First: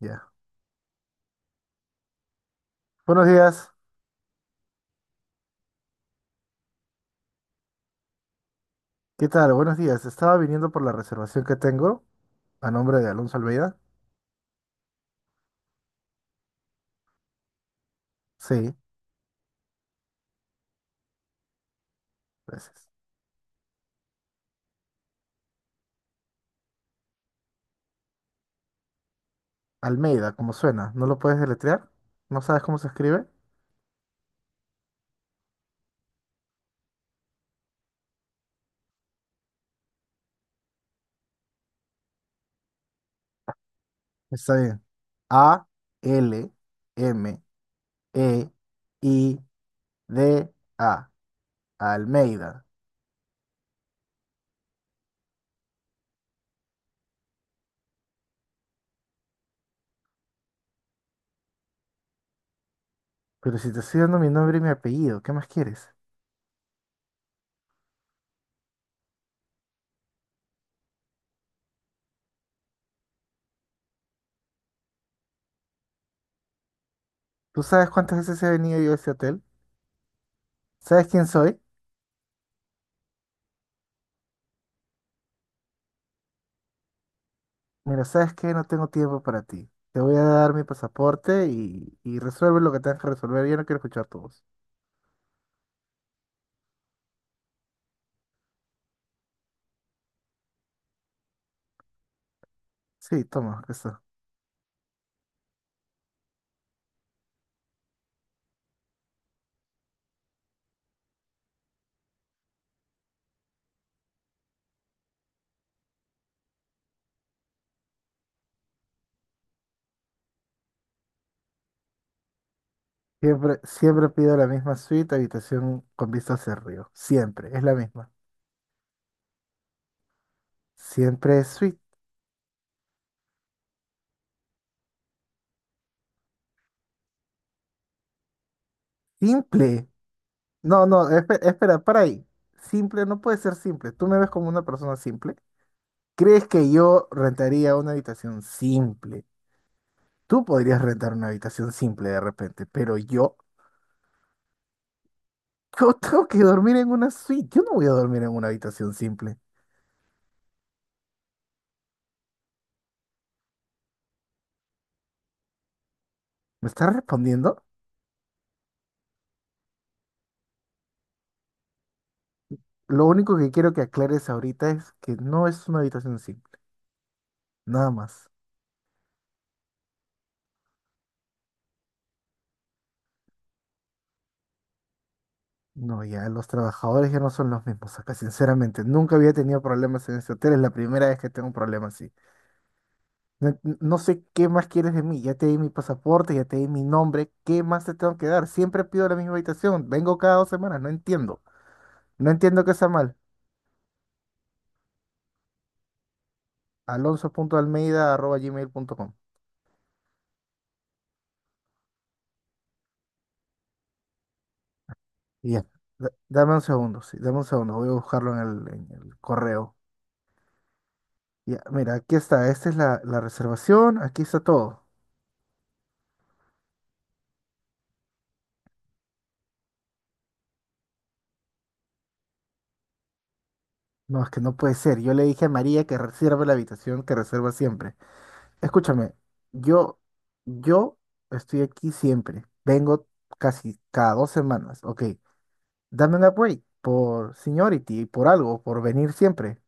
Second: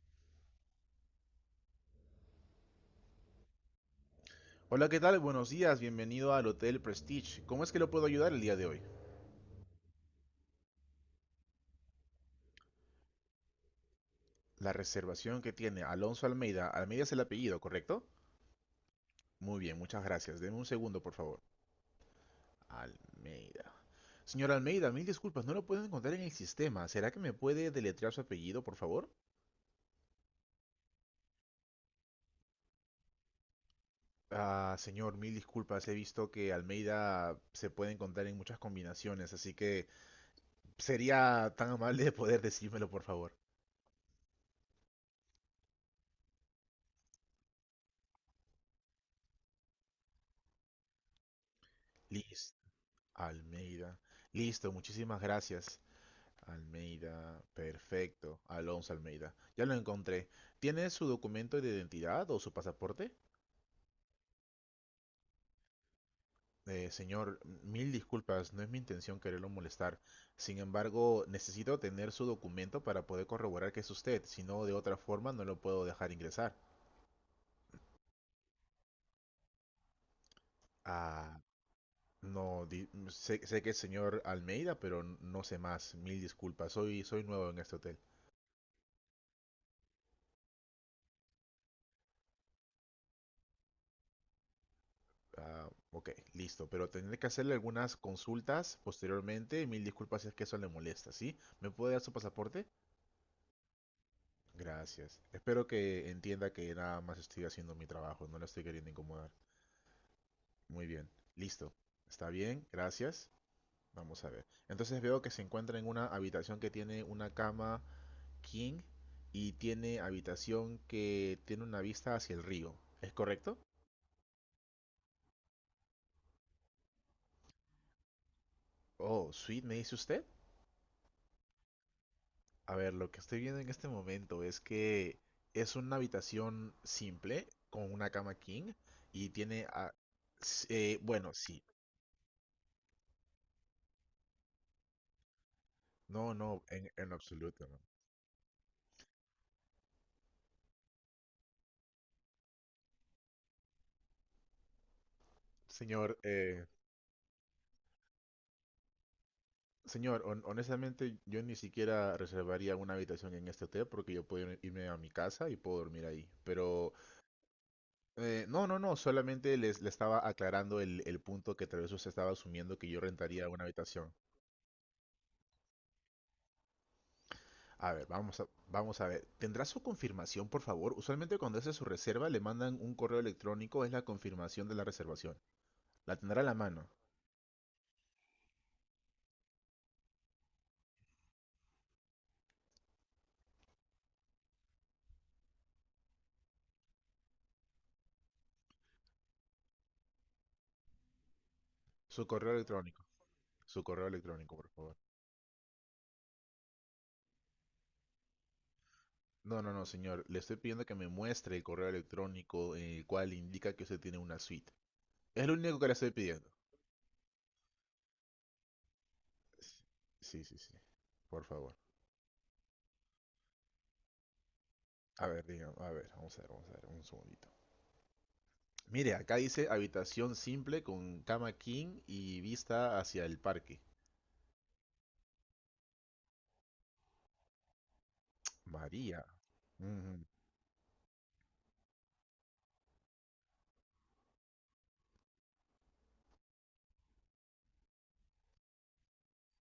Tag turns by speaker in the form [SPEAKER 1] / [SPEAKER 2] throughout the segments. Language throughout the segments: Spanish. [SPEAKER 1] Ya. Buenos días.
[SPEAKER 2] Hola, ¿qué tal? Buenos días, bienvenido al Hotel Prestige. ¿Cómo es que lo puedo ayudar el día de hoy?
[SPEAKER 1] ¿Qué tal? Buenos días. Estaba viniendo por la reservación que tengo a nombre de Alonso Almeida.
[SPEAKER 2] La reservación que tiene Alonso Almeida, Almeida es el apellido, ¿correcto?
[SPEAKER 1] Sí,
[SPEAKER 2] Muy bien, muchas gracias. Deme un segundo, por favor.
[SPEAKER 1] gracias.
[SPEAKER 2] Almeida. Señor Almeida, mil disculpas, no lo puedo encontrar en el sistema. ¿Será que me puede deletrear su apellido, por favor?
[SPEAKER 1] Almeida, como suena. ¿No lo puedes deletrear? ¿No sabes cómo se escribe?
[SPEAKER 2] Ah, señor, mil disculpas. He visto que Almeida se puede encontrar en muchas combinaciones, así que sería tan amable de poder decírmelo, por favor.
[SPEAKER 1] Está bien. Almeida.
[SPEAKER 2] Liz,
[SPEAKER 1] Almeida.
[SPEAKER 2] Almeida. Listo, muchísimas gracias. Almeida, perfecto. Alonso Almeida. Ya lo encontré. ¿Tiene su documento de identidad o su pasaporte?
[SPEAKER 1] Pero si te estoy dando mi nombre y mi apellido, ¿qué más quieres?
[SPEAKER 2] Señor, mil disculpas, no es mi intención quererlo molestar. Sin embargo, necesito tener su documento para poder corroborar que es usted, si no, de otra forma no lo puedo dejar ingresar.
[SPEAKER 1] ¿Tú sabes cuántas veces he venido yo a este hotel? ¿Sabes quién
[SPEAKER 2] Ah,
[SPEAKER 1] soy?
[SPEAKER 2] no, sé que es señor Almeida, pero no sé más. Mil disculpas, soy nuevo en este hotel.
[SPEAKER 1] Mira, ¿sabes qué? No tengo tiempo para ti. Te voy a dar mi pasaporte y resuelve lo que tengas que resolver. Yo no quiero escuchar tu voz.
[SPEAKER 2] Ah, ok, listo. Pero tendré que hacerle algunas consultas posteriormente. Mil disculpas si es que eso le molesta, ¿sí? ¿Me puede dar su pasaporte?
[SPEAKER 1] Sí, toma, acá está.
[SPEAKER 2] Gracias. Espero que entienda que nada más estoy haciendo mi trabajo, no la estoy queriendo incomodar. Muy bien, listo. Está bien, gracias. Vamos a ver. Entonces veo que se encuentra en una habitación que tiene una cama king y tiene habitación que tiene una vista hacia el río. ¿Es correcto?
[SPEAKER 1] Siempre, siempre pido la misma suite, habitación con vista hacia el río. Siempre, es la misma.
[SPEAKER 2] Oh, suite, me dice usted.
[SPEAKER 1] Siempre es suite.
[SPEAKER 2] A ver, lo que estoy viendo en este momento es que es una habitación simple con una cama king y tiene...
[SPEAKER 1] Simple. No, no,
[SPEAKER 2] bueno, sí.
[SPEAKER 1] espera, para ahí. Simple no puede ser simple. ¿Tú me ves como una persona simple?
[SPEAKER 2] No,
[SPEAKER 1] ¿Crees
[SPEAKER 2] no,
[SPEAKER 1] que
[SPEAKER 2] en,
[SPEAKER 1] yo
[SPEAKER 2] en absoluto,
[SPEAKER 1] rentaría
[SPEAKER 2] no.
[SPEAKER 1] una habitación simple? Tú podrías rentar una habitación simple de repente, pero yo. Yo
[SPEAKER 2] Señor,
[SPEAKER 1] tengo que dormir en una suite. Yo no voy a dormir en una habitación simple.
[SPEAKER 2] señor, honestamente yo ni siquiera reservaría una habitación en este hotel porque yo puedo irme a mi casa y puedo dormir ahí.
[SPEAKER 1] ¿Me estás
[SPEAKER 2] Pero...
[SPEAKER 1] respondiendo?
[SPEAKER 2] no, no, no, solamente le estaba aclarando el punto que tal vez usted estaba asumiendo que yo
[SPEAKER 1] Lo único
[SPEAKER 2] rentaría
[SPEAKER 1] que
[SPEAKER 2] una
[SPEAKER 1] quiero que
[SPEAKER 2] habitación.
[SPEAKER 1] aclares ahorita es que no es una habitación simple. Nada
[SPEAKER 2] A ver,
[SPEAKER 1] más.
[SPEAKER 2] vamos a ver. ¿Tendrá su confirmación, por favor? Usualmente cuando hace su reserva le mandan un correo electrónico, es la confirmación de la reservación.
[SPEAKER 1] No,
[SPEAKER 2] La
[SPEAKER 1] ya
[SPEAKER 2] tendrá a
[SPEAKER 1] los
[SPEAKER 2] la mano.
[SPEAKER 1] trabajadores ya no son los mismos acá, sinceramente. Nunca había tenido problemas en este hotel. Es la primera vez que tengo un problema así. No, no sé qué más quieres de mí. Ya te di mi pasaporte, ya te di mi nombre. ¿Qué más te tengo que dar? Siempre pido la misma habitación. Vengo cada 2 semanas. No entiendo.
[SPEAKER 2] Su
[SPEAKER 1] No
[SPEAKER 2] correo
[SPEAKER 1] entiendo qué está
[SPEAKER 2] electrónico.
[SPEAKER 1] mal.
[SPEAKER 2] Su correo electrónico, por favor.
[SPEAKER 1] Alonso punto Almeida arroba gmail punto com.
[SPEAKER 2] No, no, no, señor. Le estoy pidiendo que me muestre el correo electrónico en el cual indica que usted tiene una suite. Es lo
[SPEAKER 1] Ya,
[SPEAKER 2] único que le estoy pidiendo.
[SPEAKER 1] dame un segundo, sí, dame un segundo, voy a buscarlo en el correo.
[SPEAKER 2] Sí, sí, sí. Por
[SPEAKER 1] Ya,
[SPEAKER 2] favor.
[SPEAKER 1] mira, aquí está, esta es la reservación, aquí está todo.
[SPEAKER 2] A ver, diga, a ver, vamos a ver, vamos a ver, un segundito. Mire, acá dice habitación simple con cama king y vista hacia el parque.
[SPEAKER 1] No, es que no puede ser, yo le dije a María que reserve la habitación que reserva siempre. Escúchame,
[SPEAKER 2] María,
[SPEAKER 1] yo,
[SPEAKER 2] ujú.
[SPEAKER 1] yo estoy aquí siempre, vengo casi cada 2 semanas, ok. Dame un upgrade por seniority, por algo, por venir siempre.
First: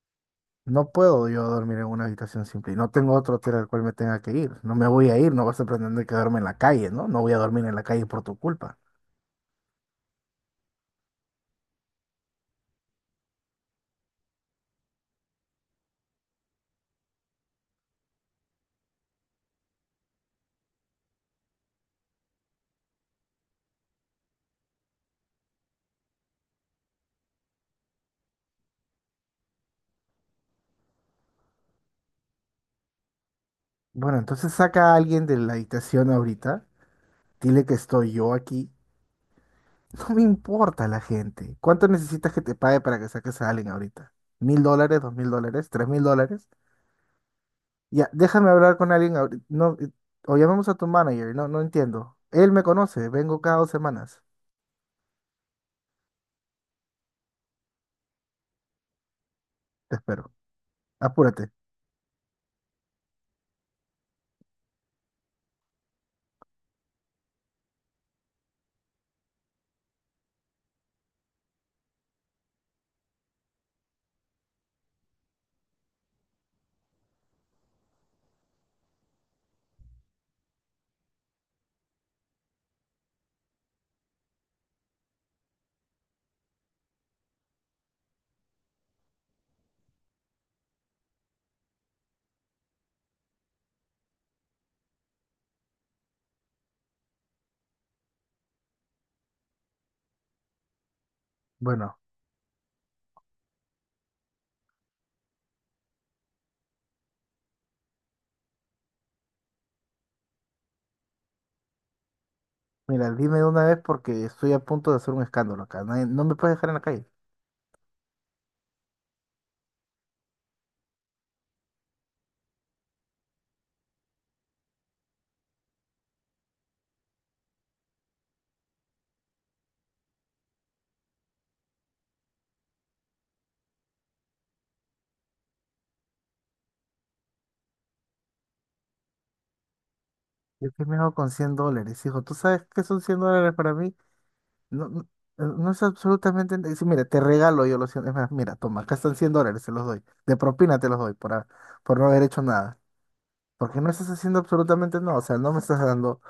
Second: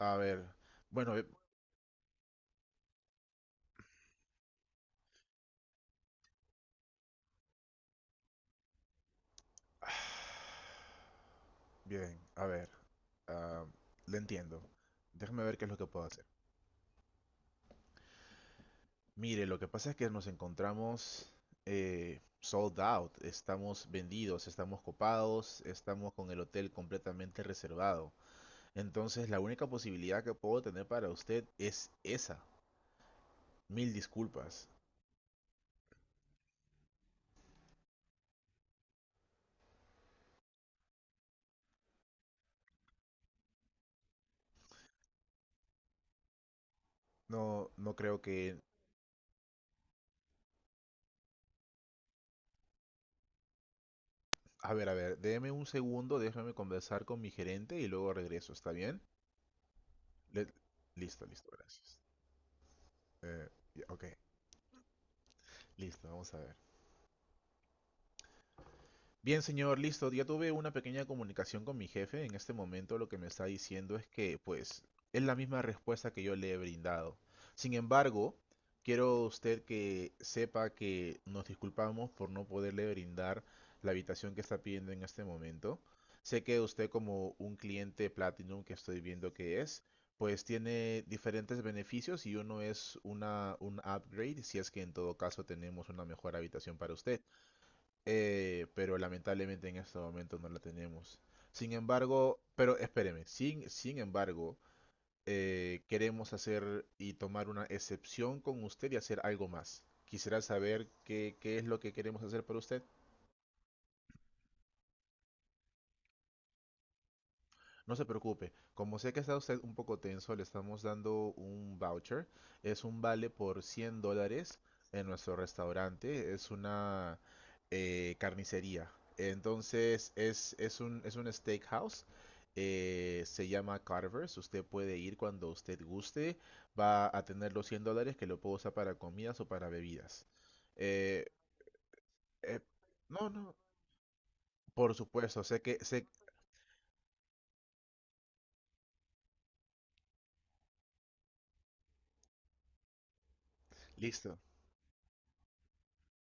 [SPEAKER 2] A ver,
[SPEAKER 1] No
[SPEAKER 2] bueno,
[SPEAKER 1] puedo yo dormir en una habitación simple y no tengo otro hotel al cual me tenga que ir. No me voy a ir, no vas a pretender quedarme en la calle, ¿no? No voy a dormir en la calle por tu culpa.
[SPEAKER 2] bien, a ver, ah, le entiendo. Déjame ver qué es lo que puedo hacer. Mire, lo que pasa es que nos encontramos sold out, estamos vendidos, estamos copados, estamos con el hotel completamente reservado. Entonces, la única posibilidad que puedo tener para usted es esa. Mil
[SPEAKER 1] Bueno, entonces
[SPEAKER 2] disculpas.
[SPEAKER 1] saca a alguien de la habitación ahorita, dile que estoy yo aquí. No me importa la gente. ¿Cuánto necesitas que te pague para que saques a alguien ahorita? ¿$1,000, $2,000, $3,000?
[SPEAKER 2] No, no
[SPEAKER 1] Ya,
[SPEAKER 2] creo
[SPEAKER 1] déjame
[SPEAKER 2] que...
[SPEAKER 1] hablar con alguien ahorita. No, o llamemos a tu manager, no, no entiendo. Él me conoce, vengo cada 2 semanas.
[SPEAKER 2] A ver, déme un segundo, déjame conversar con mi gerente y luego regreso, ¿está bien?
[SPEAKER 1] Te espero.
[SPEAKER 2] Le- listo,
[SPEAKER 1] Apúrate.
[SPEAKER 2] listo, gracias. Eh, ok, listo, vamos a ver. Bien, señor, listo. Ya tuve una pequeña comunicación con mi jefe. En este momento lo que me está diciendo es que, pues, es la misma respuesta que yo le he brindado. Sin embargo, quiero usted que sepa que nos disculpamos por no poderle brindar la habitación que está pidiendo en este momento. Sé que usted como un cliente Platinum que estoy viendo que es, pues tiene diferentes beneficios y uno es un upgrade si es que en todo caso tenemos una mejor habitación para usted. Pero lamentablemente en este momento no la tenemos. Sin
[SPEAKER 1] Bueno.
[SPEAKER 2] embargo, pero espéreme, sin embargo, queremos hacer y tomar una excepción con usted y hacer algo más. Quisiera saber qué, qué es lo que queremos hacer para usted.
[SPEAKER 1] Mira, dime de una vez porque estoy a punto de hacer un escándalo acá. No, me puedes dejar en la calle.
[SPEAKER 2] No se preocupe, como sé que está usted un poco tenso, le estamos dando un voucher. Es un vale por $100 en nuestro restaurante. Es una carnicería. Entonces es, es un steakhouse. Eh, se llama Carver's. Usted puede ir cuando usted guste. Va a tener los $100 que lo puedo usar para comidas o para bebidas.
[SPEAKER 1] Yo qué me hago
[SPEAKER 2] Eh,
[SPEAKER 1] con $100, hijo. ¿Tú sabes
[SPEAKER 2] eh,
[SPEAKER 1] qué son 100
[SPEAKER 2] no,
[SPEAKER 1] dólares
[SPEAKER 2] no,
[SPEAKER 1] para mí? No,
[SPEAKER 2] por
[SPEAKER 1] no,
[SPEAKER 2] supuesto, sé
[SPEAKER 1] no
[SPEAKER 2] que,
[SPEAKER 1] es
[SPEAKER 2] sé,
[SPEAKER 1] absolutamente... sí, mira, te regalo yo los 100. Es más, mira, toma, acá están $100, se los doy. De propina te los doy por no haber hecho nada. Porque no estás haciendo
[SPEAKER 2] listo.
[SPEAKER 1] absolutamente nada. O sea, no me estás dando...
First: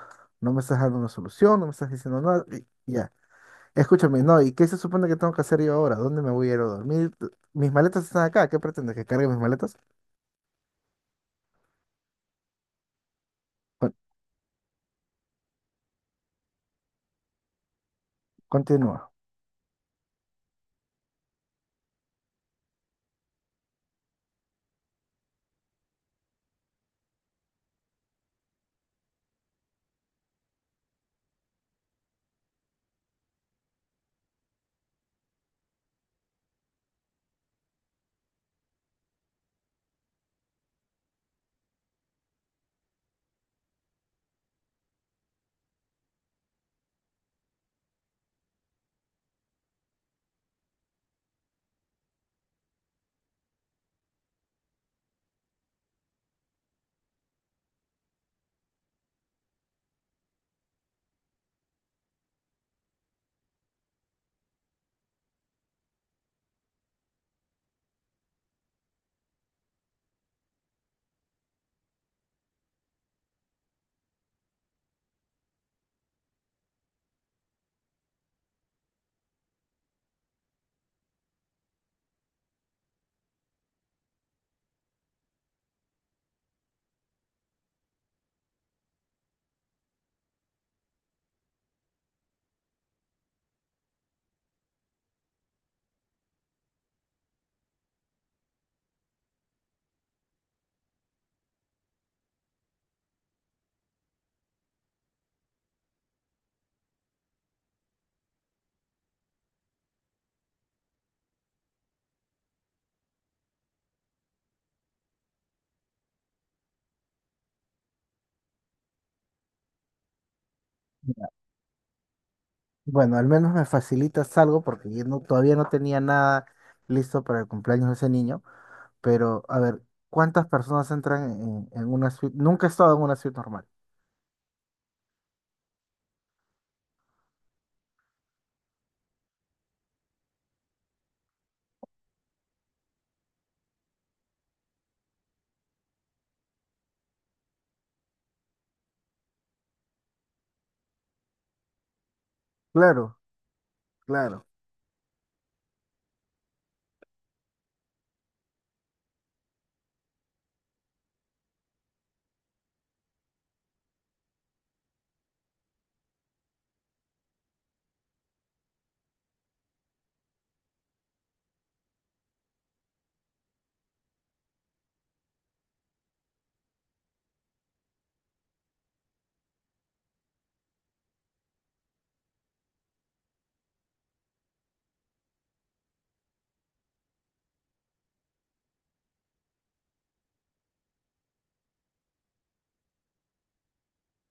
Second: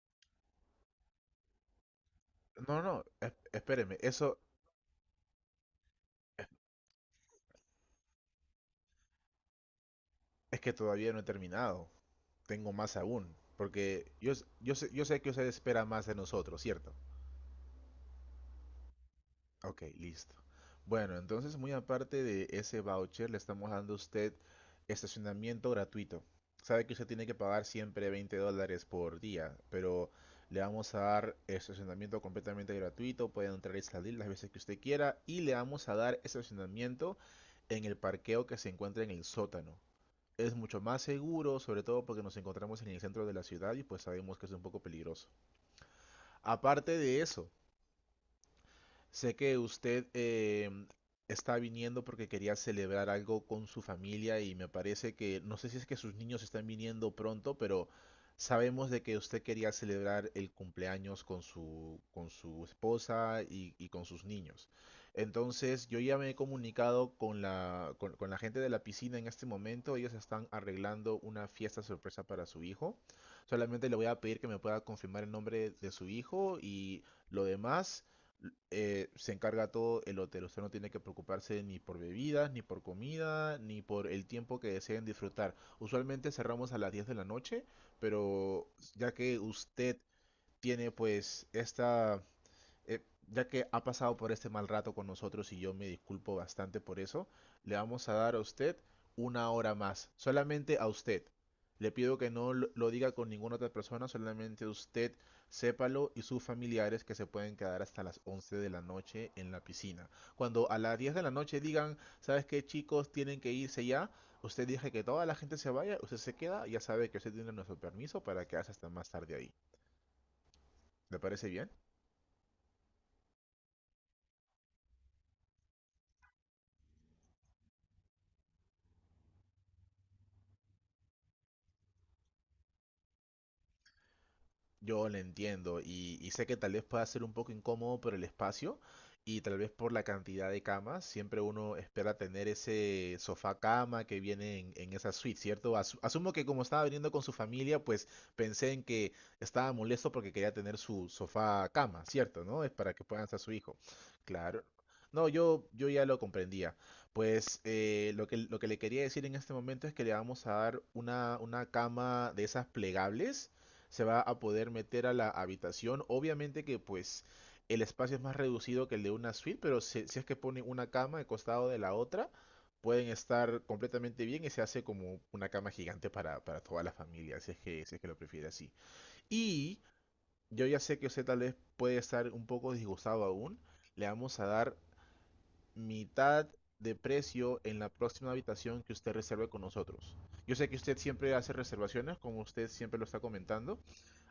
[SPEAKER 1] No me estás dando una solución, no me estás diciendo nada.
[SPEAKER 2] No,
[SPEAKER 1] Y
[SPEAKER 2] no,
[SPEAKER 1] ya.
[SPEAKER 2] espéreme,
[SPEAKER 1] Escúchame,
[SPEAKER 2] eso,
[SPEAKER 1] no, ¿y qué se supone que tengo que hacer yo ahora? ¿Dónde me voy a ir a dormir? Mis maletas están acá. ¿Qué pretendes? ¿Que cargue mis maletas?
[SPEAKER 2] es que todavía no he terminado. Tengo más aún.
[SPEAKER 1] Con-
[SPEAKER 2] Porque yo sé que usted espera más de nosotros, ¿cierto?
[SPEAKER 1] Continúa.
[SPEAKER 2] Ok, listo. Bueno, entonces muy aparte de ese voucher, le estamos dando a usted estacionamiento gratuito. Sabe que usted tiene que pagar siempre $20 por día, pero le vamos a dar estacionamiento completamente gratuito. Puede entrar y salir las veces que usted quiera. Y le vamos a dar estacionamiento en el parqueo que se encuentra en el sótano. Es mucho más seguro, sobre todo porque nos encontramos en el centro de la ciudad y pues sabemos que es un poco peligroso. Aparte de eso, sé que usted está viniendo porque quería celebrar algo con su familia y me parece que, no sé si es que sus niños están viniendo pronto, pero sabemos de que usted quería celebrar el cumpleaños con con su esposa y con sus niños. Entonces, yo ya me he comunicado con con la gente de la piscina en este momento. Ellos están arreglando una fiesta sorpresa para su hijo. Solamente le voy a pedir que me pueda confirmar el nombre de su hijo y lo demás se encarga todo el hotel. Usted no tiene que preocuparse ni por bebidas, ni por comida, ni por el tiempo que deseen disfrutar. Usualmente cerramos a las 10 de la noche, pero ya que usted tiene pues esta eh, ya que ha pasado por este mal rato con nosotros y yo me disculpo bastante por eso, le vamos a dar a usted una hora más, solamente a usted. Le pido que no lo diga con ninguna otra persona, solamente usted sépalo y sus familiares que se pueden quedar hasta las 11 de la noche en la piscina. Cuando a las 10 de la noche digan, ¿sabes qué chicos? Tienen que irse ya. Usted dice que toda la gente se vaya, usted se queda, ya sabe que usted tiene nuestro permiso para quedarse hasta más tarde ahí. ¿Le parece bien?
[SPEAKER 1] Bueno, al menos me facilitas algo porque yo todavía no tenía nada listo para el cumpleaños de ese niño. Pero, a ver, ¿cuántas personas entran en una suite? Nunca he estado en una suite normal.
[SPEAKER 2] Yo lo entiendo y sé que tal vez pueda ser un poco incómodo por el espacio y tal vez por la cantidad de camas. Siempre uno espera tener ese sofá cama que viene en esa suite, ¿cierto? Asumo que como estaba viniendo con su familia, pues pensé en que estaba molesto porque quería tener su sofá cama, ¿cierto? ¿No? Es para que
[SPEAKER 1] Claro,
[SPEAKER 2] puedan estar su hijo.
[SPEAKER 1] claro.
[SPEAKER 2] Claro. No, yo ya lo comprendía. Pues lo que le quería decir en este momento es que le vamos a dar una cama de esas plegables, se va a poder meter a la habitación. Obviamente que pues el espacio es más reducido que el de una suite, pero si es que ponen una cama al costado de la otra, pueden estar completamente bien y se hace como una cama gigante para toda la familia, si es que, si es que lo prefiere así. Y yo ya sé que usted tal vez puede estar un poco disgustado aún. Le vamos a dar mitad de precio en la próxima habitación que usted reserve con nosotros. Yo sé que usted siempre hace reservaciones, como usted siempre lo está comentando,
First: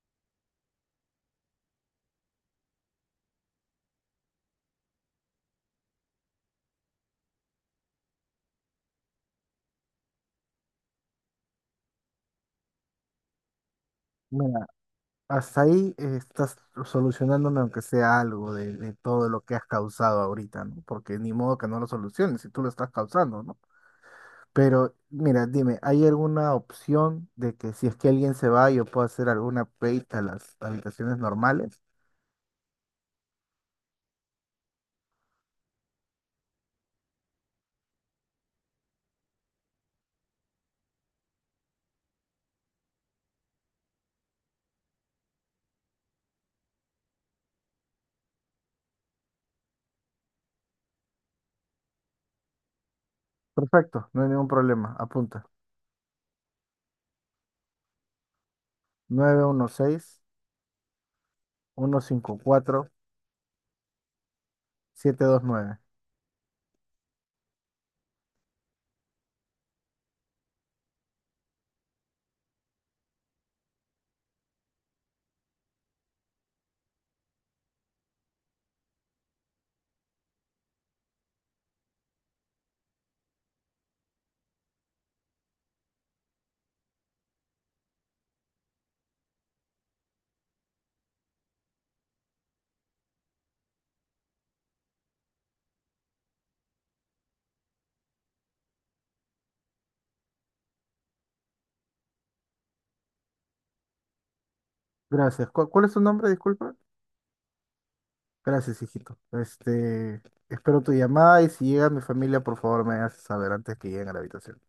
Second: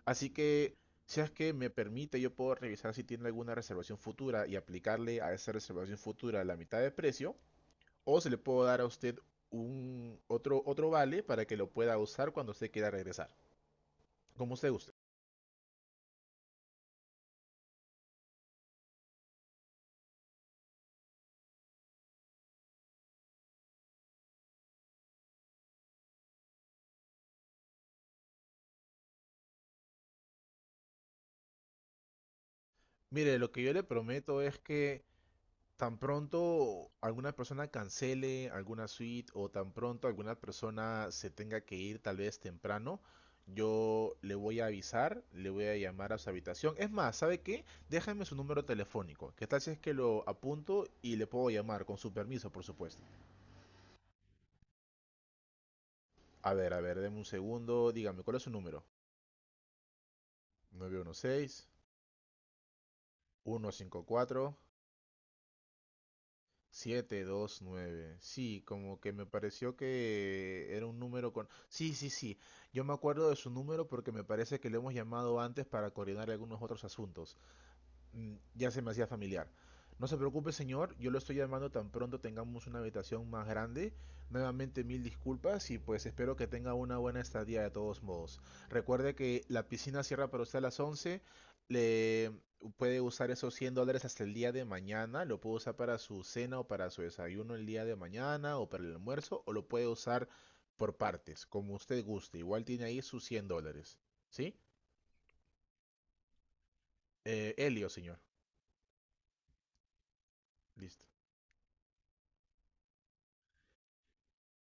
[SPEAKER 2] así que, si es que me permite, yo puedo revisar si tiene alguna reservación futura y aplicarle a esa reservación futura la mitad de precio, o se le puedo dar a usted otro vale para que lo pueda usar cuando usted quiera regresar, como
[SPEAKER 1] Mira,
[SPEAKER 2] usted guste.
[SPEAKER 1] hasta ahí estás solucionándome aunque sea algo de todo lo que has causado ahorita, ¿no? Porque ni modo que no lo soluciones si tú lo estás causando, ¿no? Pero, mira, dime, ¿hay alguna opción de que si es que alguien se va, yo pueda hacer alguna upgrade a las habitaciones normales?
[SPEAKER 2] Mire, lo que yo le prometo es que tan pronto alguna persona cancele alguna suite o tan pronto alguna persona se tenga que ir tal vez temprano, yo le voy a avisar, le voy a llamar a su habitación. Es más, ¿sabe qué? Déjame su número telefónico. ¿Qué tal si es que lo apunto y le puedo llamar con su permiso, por supuesto?
[SPEAKER 1] Perfecto, no hay ningún problema. Apunta.
[SPEAKER 2] A ver, deme un segundo. Dígame, ¿cuál es su número?
[SPEAKER 1] nueve uno uno seis
[SPEAKER 2] Nueve uno uno seis
[SPEAKER 1] uno cinco cuatro
[SPEAKER 2] uno cinco cuatro.
[SPEAKER 1] siete dos nueve.
[SPEAKER 2] siete dos nueve Sí, como que me pareció que era un número con... Sí, sí, sí. Yo me acuerdo de su número porque me parece que lo hemos llamado antes para coordinar algunos otros asuntos. Mm, ya se me hacía familiar. No se preocupe, señor, yo lo estoy llamando tan pronto tengamos una habitación más grande. Nuevamente mil disculpas y pues espero que tenga una buena estadía de todos modos. Recuerde que la piscina cierra para usted a las 11. Le puede usar esos $100 hasta el día de mañana. Lo puede usar para su cena o para su desayuno el día de mañana o para el almuerzo o lo puede usar por partes, como usted guste. Igual tiene ahí sus $100. ¿Sí?
[SPEAKER 1] Gracias. ¿Cuál es tu nombre? Disculpa.
[SPEAKER 2] Helio, señor.
[SPEAKER 1] Gracias, hijito. Este, espero tu
[SPEAKER 2] Listo.
[SPEAKER 1] llamada y si llega mi familia, por favor, me haces saber antes que lleguen a la habitación.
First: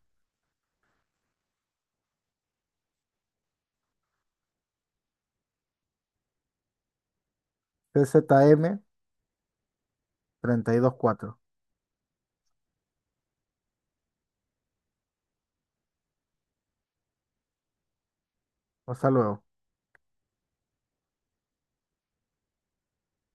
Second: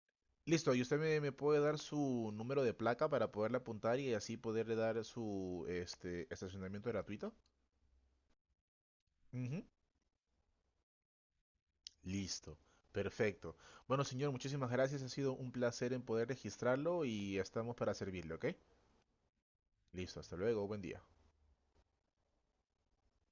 [SPEAKER 2] Listo, y usted me puede dar su número de placa para poderle apuntar y así poderle dar su este, estacionamiento gratuito.
[SPEAKER 1] CZM
[SPEAKER 2] Ujú.
[SPEAKER 1] cuatro.
[SPEAKER 2] Listo, perfecto. Bueno, señor, muchísimas gracias. Ha sido un placer en poder registrarlo y estamos para servirle, ¿ok?
[SPEAKER 1] Hasta luego.
[SPEAKER 2] Listo, hasta luego, buen día.